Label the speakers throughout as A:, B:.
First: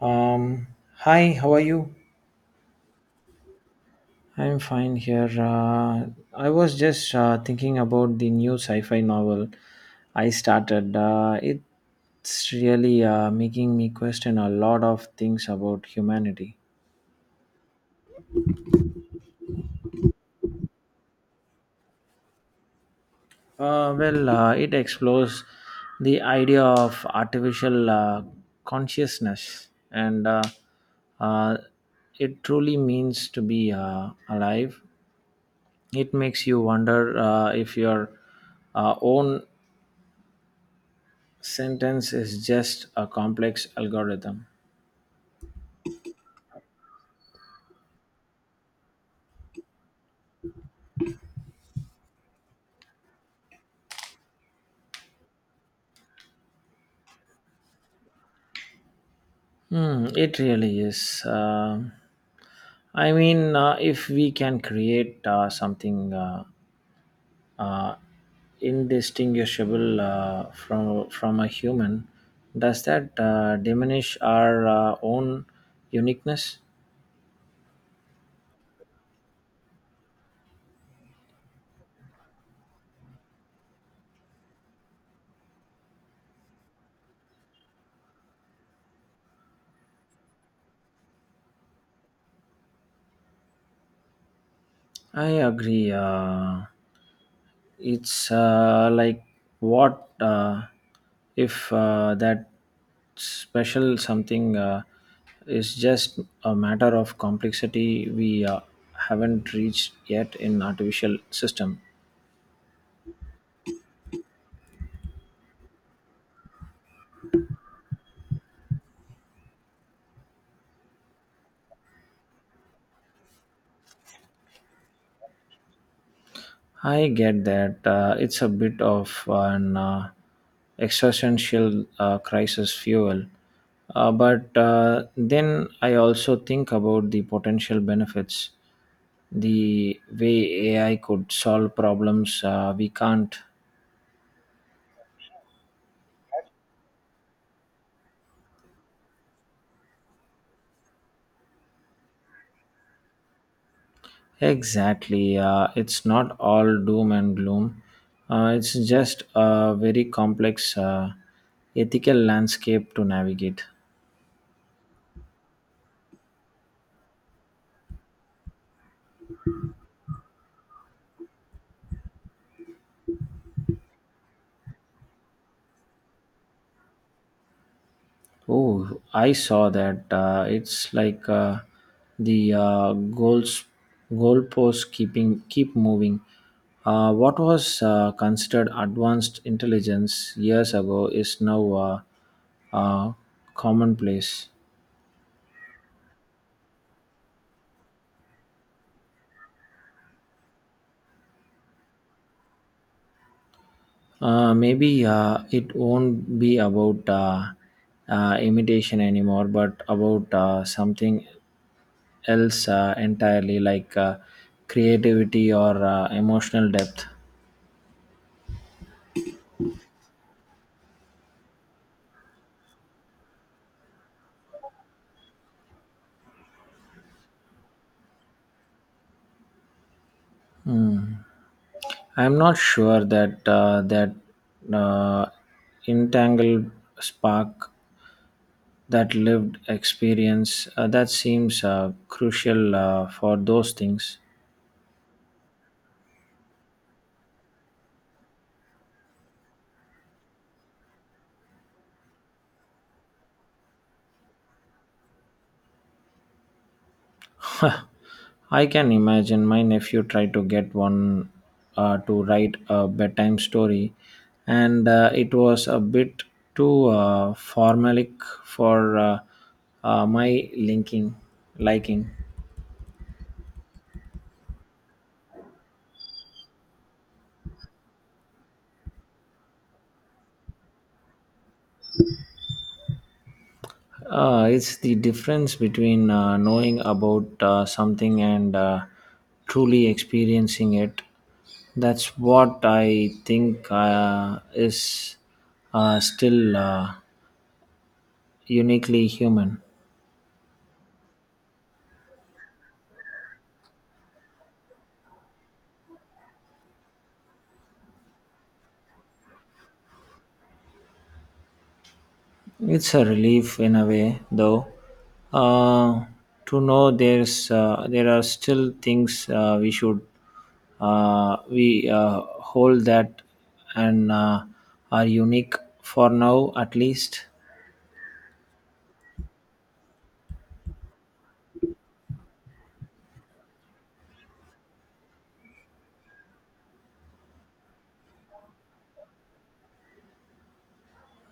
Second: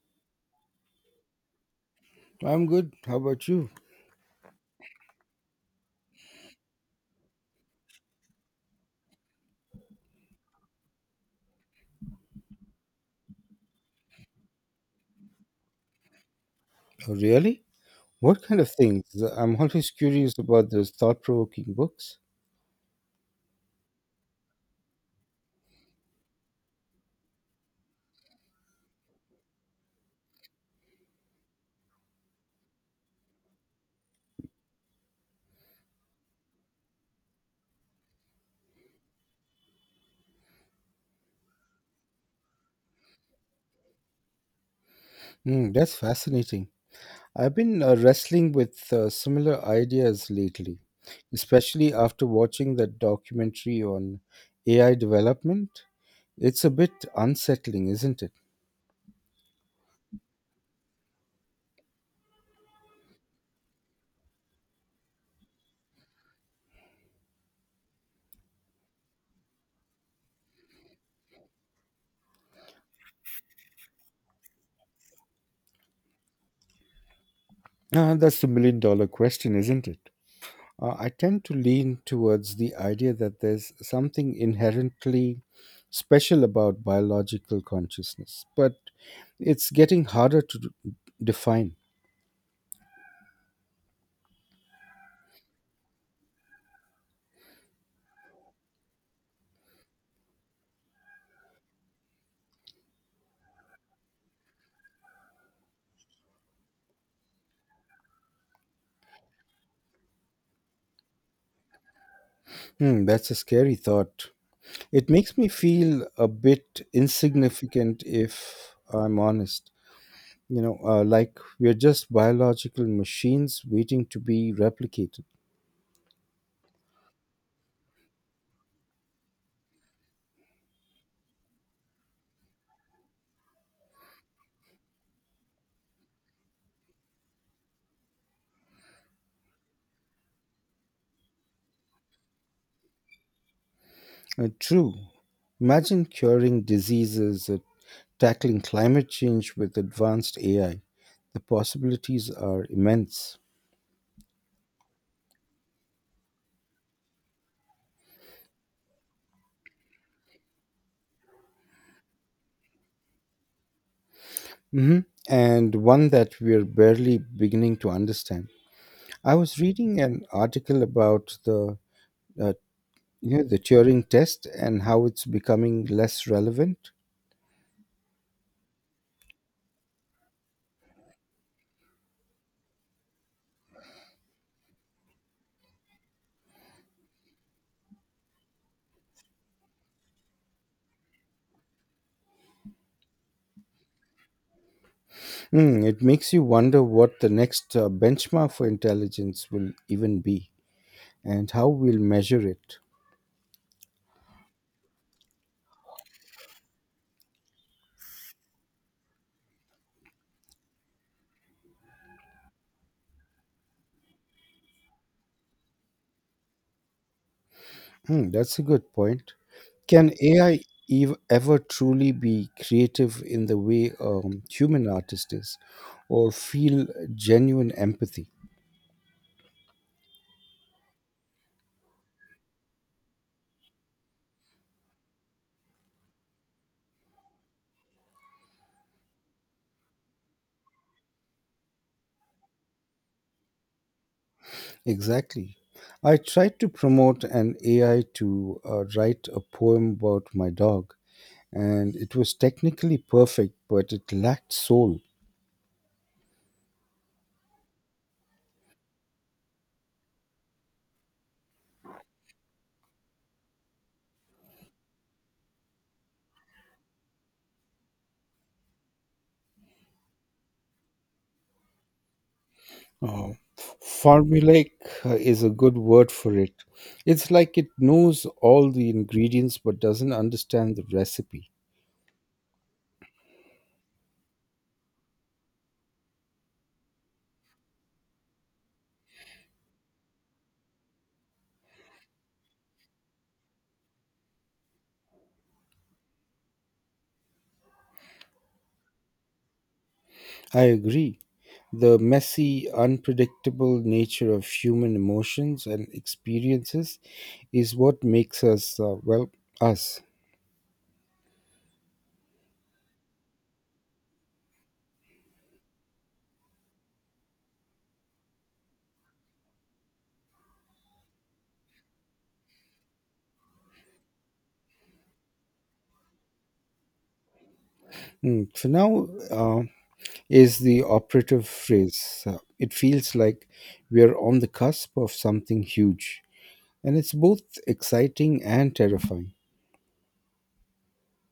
A: Um, Hi, how are you?
B: I'm good. How about you?
A: I'm fine here. I was just thinking about the new sci-fi novel I started. It's really making me question a lot of things about humanity.
B: Oh, really? What kind of things? I'm always curious about those thought provoking books.
A: It explores the idea of artificial consciousness and uh, it truly means to be alive. It makes you wonder if your own sentence is just a complex algorithm.
B: Hmm, that's fascinating. I've been wrestling with similar ideas lately, especially after watching that documentary on AI development. It's a bit unsettling, isn't it?
A: Hmm, it really is. I mean, if we can create something uh, indistinguishable from a human, does that diminish our own uniqueness?
B: Ah, that's the million-dollar question, isn't it? I tend to lean towards the idea that there's something inherently special about biological consciousness, but it's getting harder to define.
A: I agree. It's like what if that special something is just a matter of complexity we haven't reached yet in artificial system.
B: Hmm, that's a scary thought. It makes me feel a bit insignificant if I'm honest. You know, like we're just biological machines waiting to be replicated.
A: I get that. It's a bit of an existential crisis fuel. But then I also think about the potential benefits, the way AI could solve problems we can't.
B: True. Imagine curing diseases or tackling climate change with advanced AI. The possibilities are immense.
A: Exactly. It's not all doom and gloom. It's just a very complex ethical landscape to navigate.
B: Mhm. And one that we're barely beginning to understand. I was reading an article about the uh, you know, the Turing test and how it's becoming less relevant.
A: Oh, I saw that. It's like the goals goalposts keep moving. What was considered advanced intelligence years ago is now uh, commonplace.
B: Hmm, it makes you wonder what the next benchmark for intelligence will even be and how we'll measure it.
A: Maybe it won't be about imitation anymore, but about something else entirely, like creativity or emotional depth.
B: Hmm, that's a good point. Can AI ever truly be creative in the way human artist is or feel genuine empathy?
A: I'm not sure that uh, entangled spark, that lived experience, that seems crucial for those things.
B: Exactly. I tried to promote an AI to write a poem about my dog, and it was technically perfect, but it lacked soul.
A: I can imagine my nephew tried to get one to write a bedtime story, and it was a bit too formalic for my linking liking.
B: Uh, formulaic is a good word for it. It's like it knows all the ingredients but doesn't understand the recipe.
A: It's the difference between knowing about something and truly experiencing it. That's what I think is still uniquely human.
B: I agree. The messy, unpredictable nature of human emotions and experiences is what makes us, well, us.
A: It's a relief in a way, though, uh, to know there are still things we hold that and are unique for now, at least.
B: Mm. For now, is the operative phrase. It feels like we are on the cusp of something huge, and it's both exciting and terrifying.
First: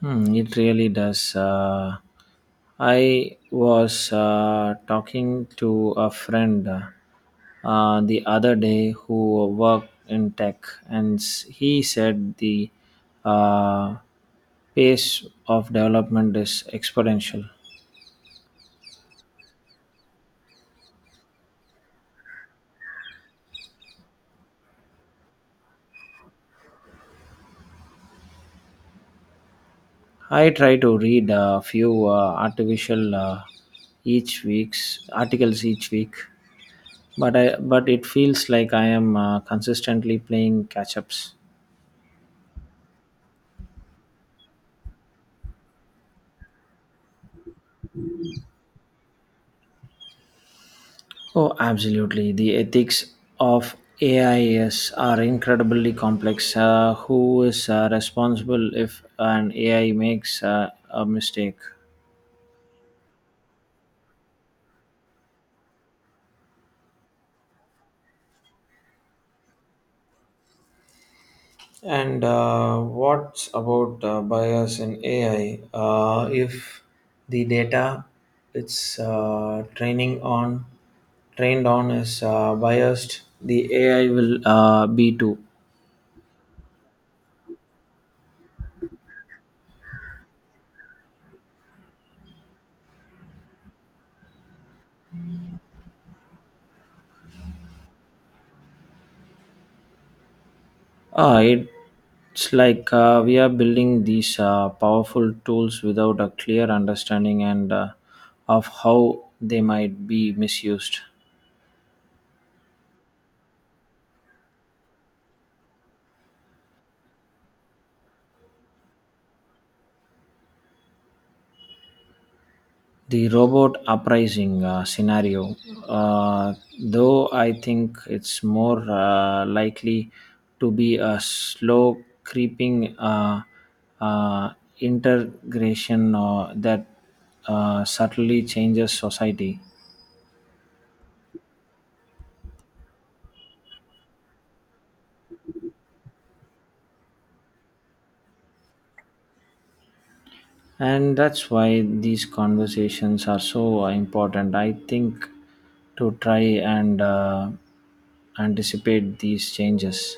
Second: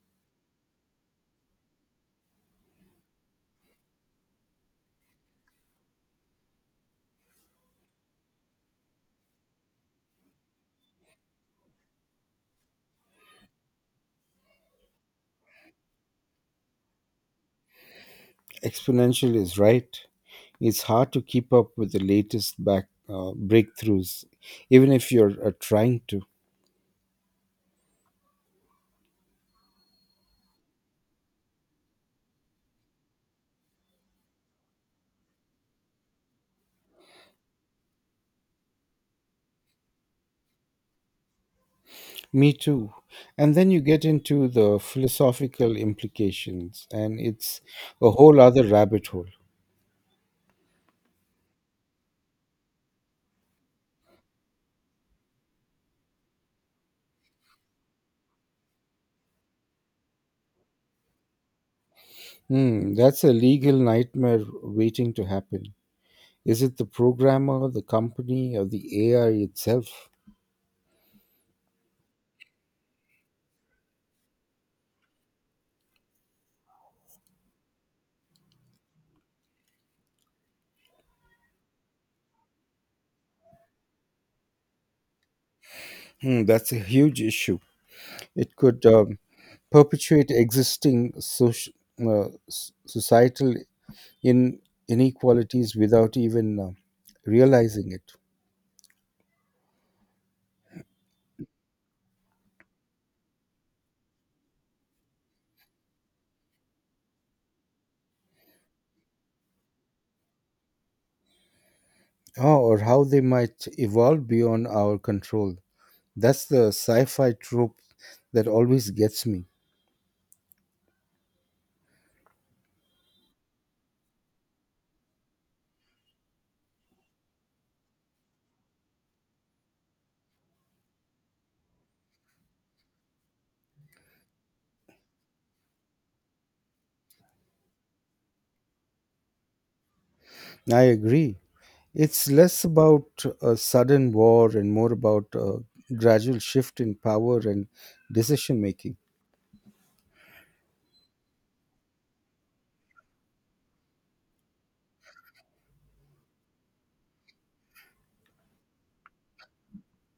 A: Hmm, it really does. I was talking to a friend the other day who worked in tech, and he said the uh, pace of development is exponential.
B: Exponential is right. It's hard to keep up with the latest back breakthroughs, even if you're trying to.
A: I try to read a few artificial each week's articles each week, but I but it feels like I am consistently playing catch ups.
B: Me too. And then you get into the philosophical implications, and it's a whole other rabbit hole.
A: Oh, absolutely. The ethics of AIs are incredibly complex. Who is responsible if an AI makes a mistake?
B: Hmm, that's a legal nightmare waiting to happen. Is it the programmer, the company, or the AI itself?
A: And what about bias in AI? If the data it's training on trained on is biased, the AI will be too.
B: Hmm, that's a huge issue. It could perpetuate existing societal in- inequalities without even realizing it.
A: Ah, it's like we are building these powerful tools without a clear understanding and of how they might be misused.
B: Oh, or how they might evolve beyond our control. That's the sci fi trope that always gets me.
A: The robot uprising scenario, uh, though, I think it's more likely to be a slow creeping uh, integration that subtly changes society.
B: I agree. It's less about a sudden war and more about a gradual shift in power and decision making.
A: And that's why these conversations are so important. I think to try and anticipate these changes.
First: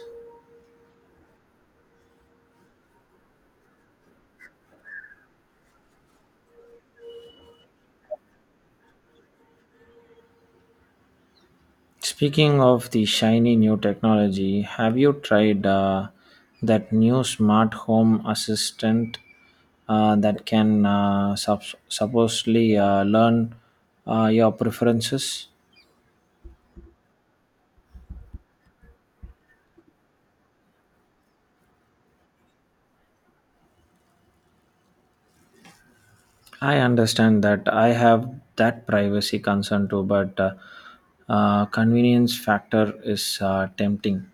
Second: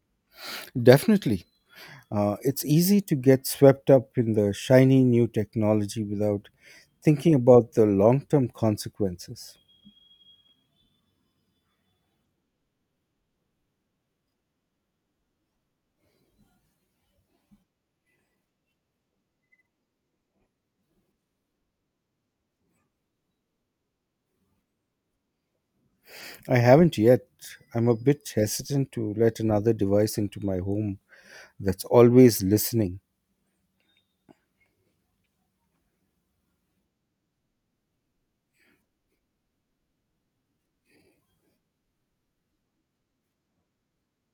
B: Definitely. It's easy to get swept up in the shiny new technology without thinking about the long term consequences.
A: Speaking of the shiny new technology, have you tried that new smart home assistant that can supposedly learn your preferences?
B: I haven't yet. I'm a bit hesitant to let another device into my home that's always listening.
A: I understand that I have that privacy concern too, but convenience factor is tempting.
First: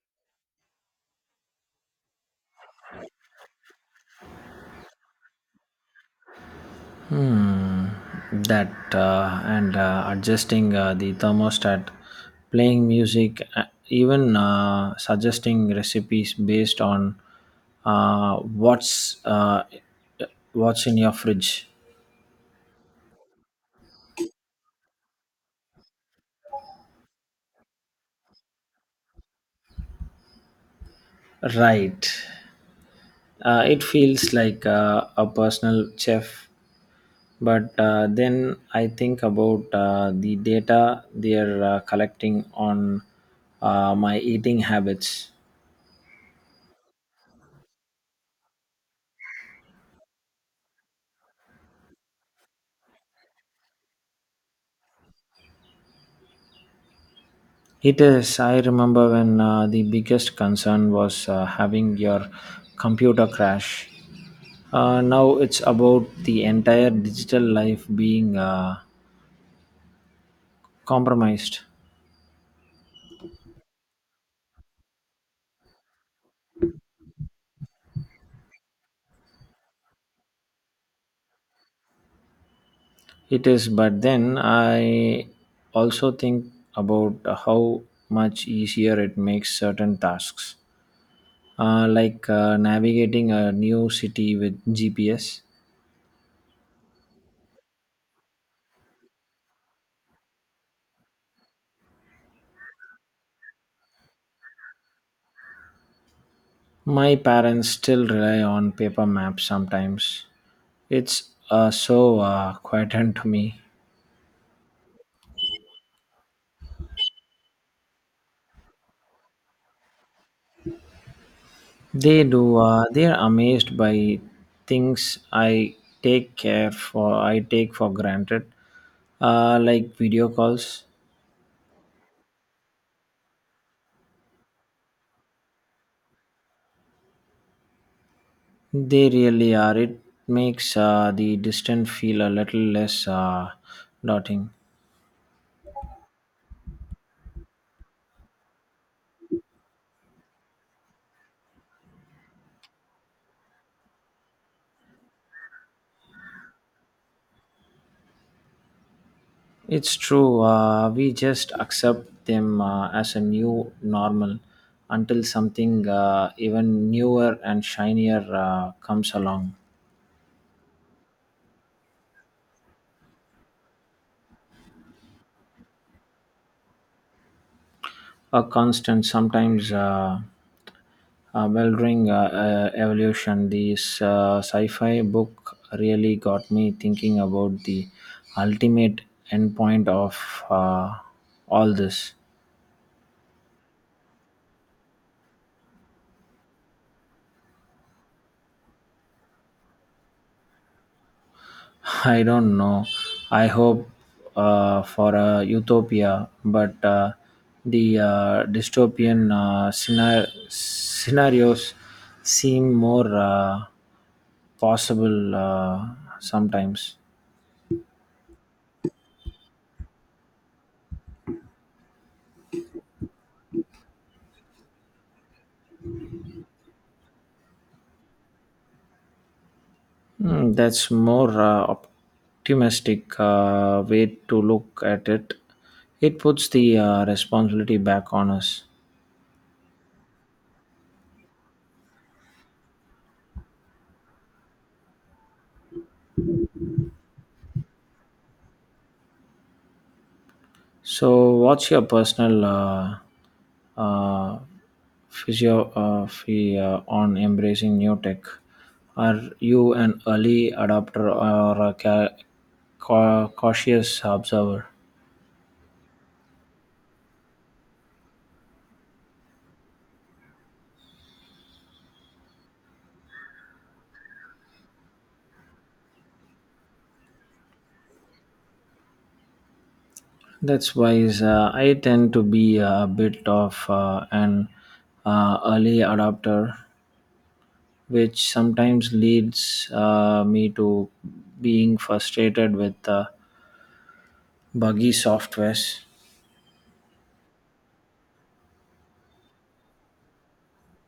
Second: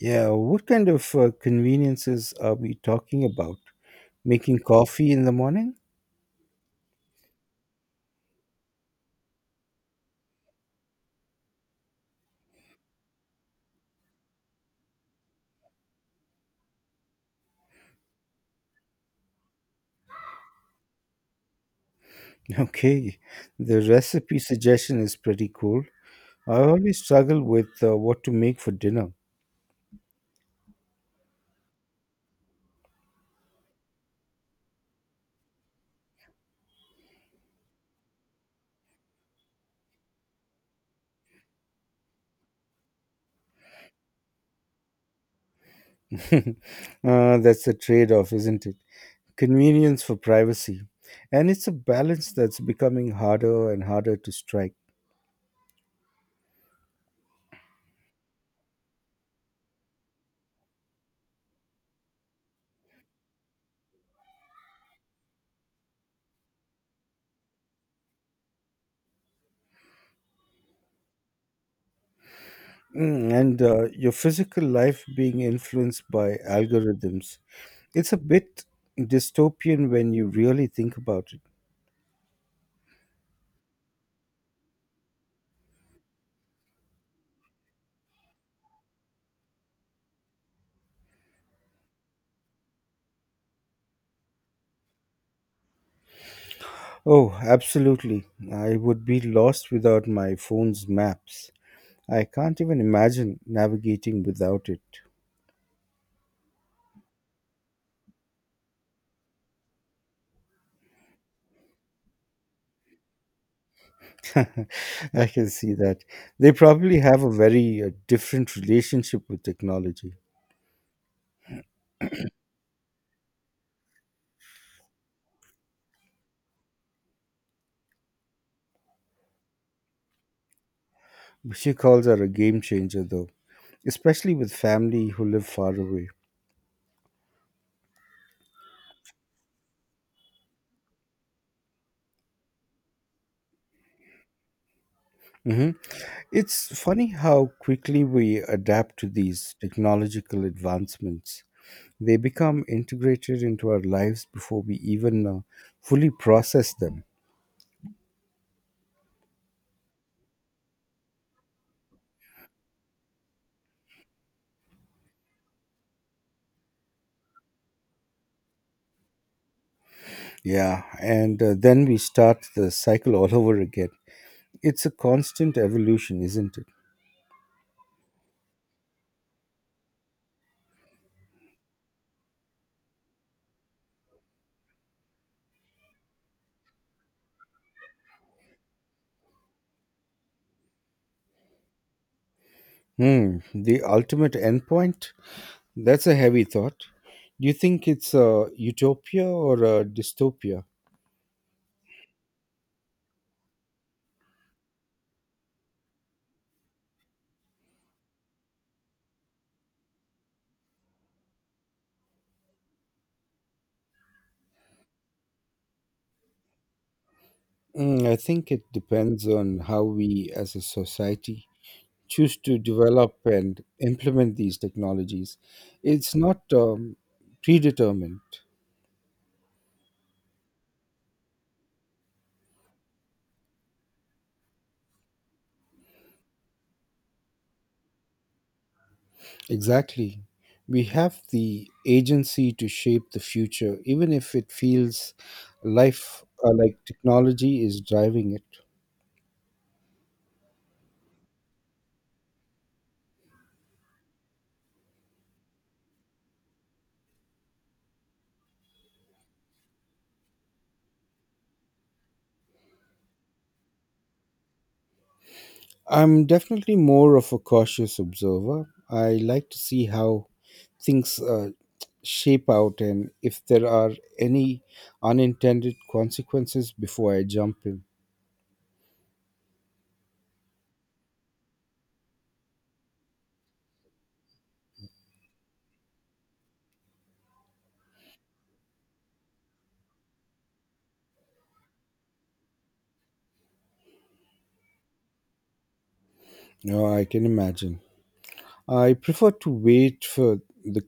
B: Yeah, what kind of conveniences are we talking about? Making coffee in the morning?
A: Hmm. That, and adjusting the thermostat, playing music, even suggesting recipes based on uh, what's uh, what's in your fridge.
B: Okay, the recipe suggestion is pretty cool. I always struggle with what to make for dinner.
A: Right. It feels like a personal chef but then I think about the data they're collecting on my eating habits.
B: uh, that's a trade off, isn't it? Convenience for privacy. And it's a balance that's becoming harder and harder to strike.
A: It is. I remember when the biggest concern was having your computer crash. Now it's about the entire digital life being compromised.
B: Mm, and your physical life being influenced by algorithms. It's a bit dystopian when you really think about it.
A: It is, but then I also think about how much easier it makes certain tasks, like navigating a new city with GPS.
B: Oh, absolutely. I would be lost without my phone's maps. I can't even imagine navigating without it.
A: My parents still rely on paper maps sometimes. It's so quietant to me.
B: I can see that. They probably have a very different relationship with technology.
A: They do. They are amazed by things I take care for. I take for granted, like video calls.
B: Video calls are a game changer, though, especially with family who live far away.
A: They really are. It makes the distant feel a little less daunting.
B: Hmm. It's funny how quickly we adapt to these technological advancements. They become integrated into our lives before we even fully process them.
A: It's true. We just accept them as a new normal until something even newer and shinier comes along.
B: Yeah, and then we start the cycle all over again. It's a constant evolution, isn't it?
A: A constant, sometimes bewildering evolution. This sci fi book really got me thinking about the ultimate endpoint of uh, all this.
B: Hmm, the ultimate endpoint? That's a heavy thought. Do you think it's a utopia or a dystopia?
A: I don't know. I hope for a utopia, but the dystopian scenarios seem more possible sometimes.
B: Hmm, I think it depends on how we as a society choose to develop and implement these technologies. It's not predetermined.
A: Hmm, that's more optimistic way to look at it. It puts the responsibility back on us.
B: Exactly. We have the agency to shape the future, even if it feels life like technology is driving it.
A: So, what's your personal uh, philosophy on embracing new tech? Are you an early adopter or a cautious observer?
B: I'm definitely more of a cautious observer. I like to see how things shape out and if there are any unintended consequences before I jump in.
A: That's wise. I tend to be a bit of an early adopter, which sometimes leads me to being frustrated with buggy softwares.
B: No, I can imagine. I prefer to wait for the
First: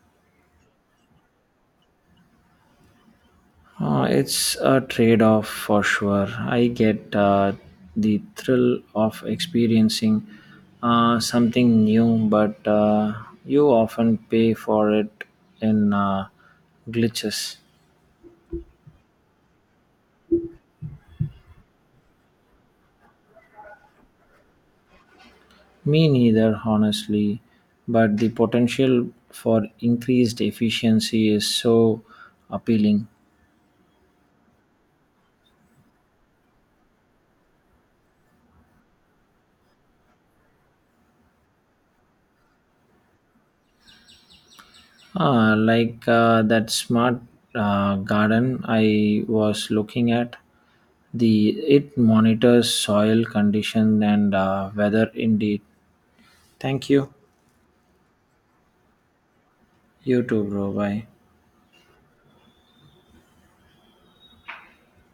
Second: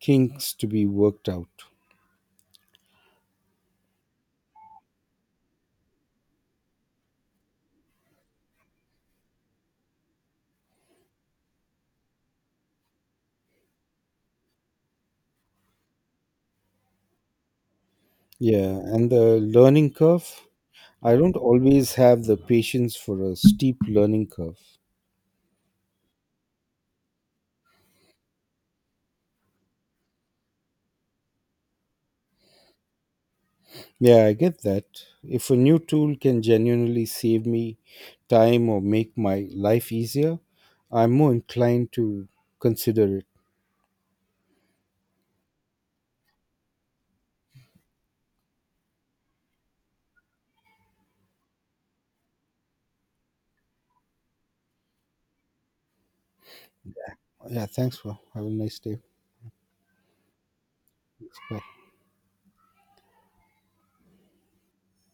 B: kinks to be worked out.
A: It's a trade off for sure. I get the thrill of experiencing something new, but you often pay for it in glitches.
B: Yeah, and the learning curve. I don't always have the patience for a steep learning curve.
A: Me neither, honestly, but the potential for increased efficiency is so appealing.
B: Yeah, I get that. If a new tool can genuinely save me time or make my life easier, I'm more inclined to consider it.
A: Ah, like that smart garden I was looking at. The it monitors soil condition and weather indeed. Thank you.
B: Yeah, thanks for. Have a nice day.
A: You too, bro. Bye.
B: Bye.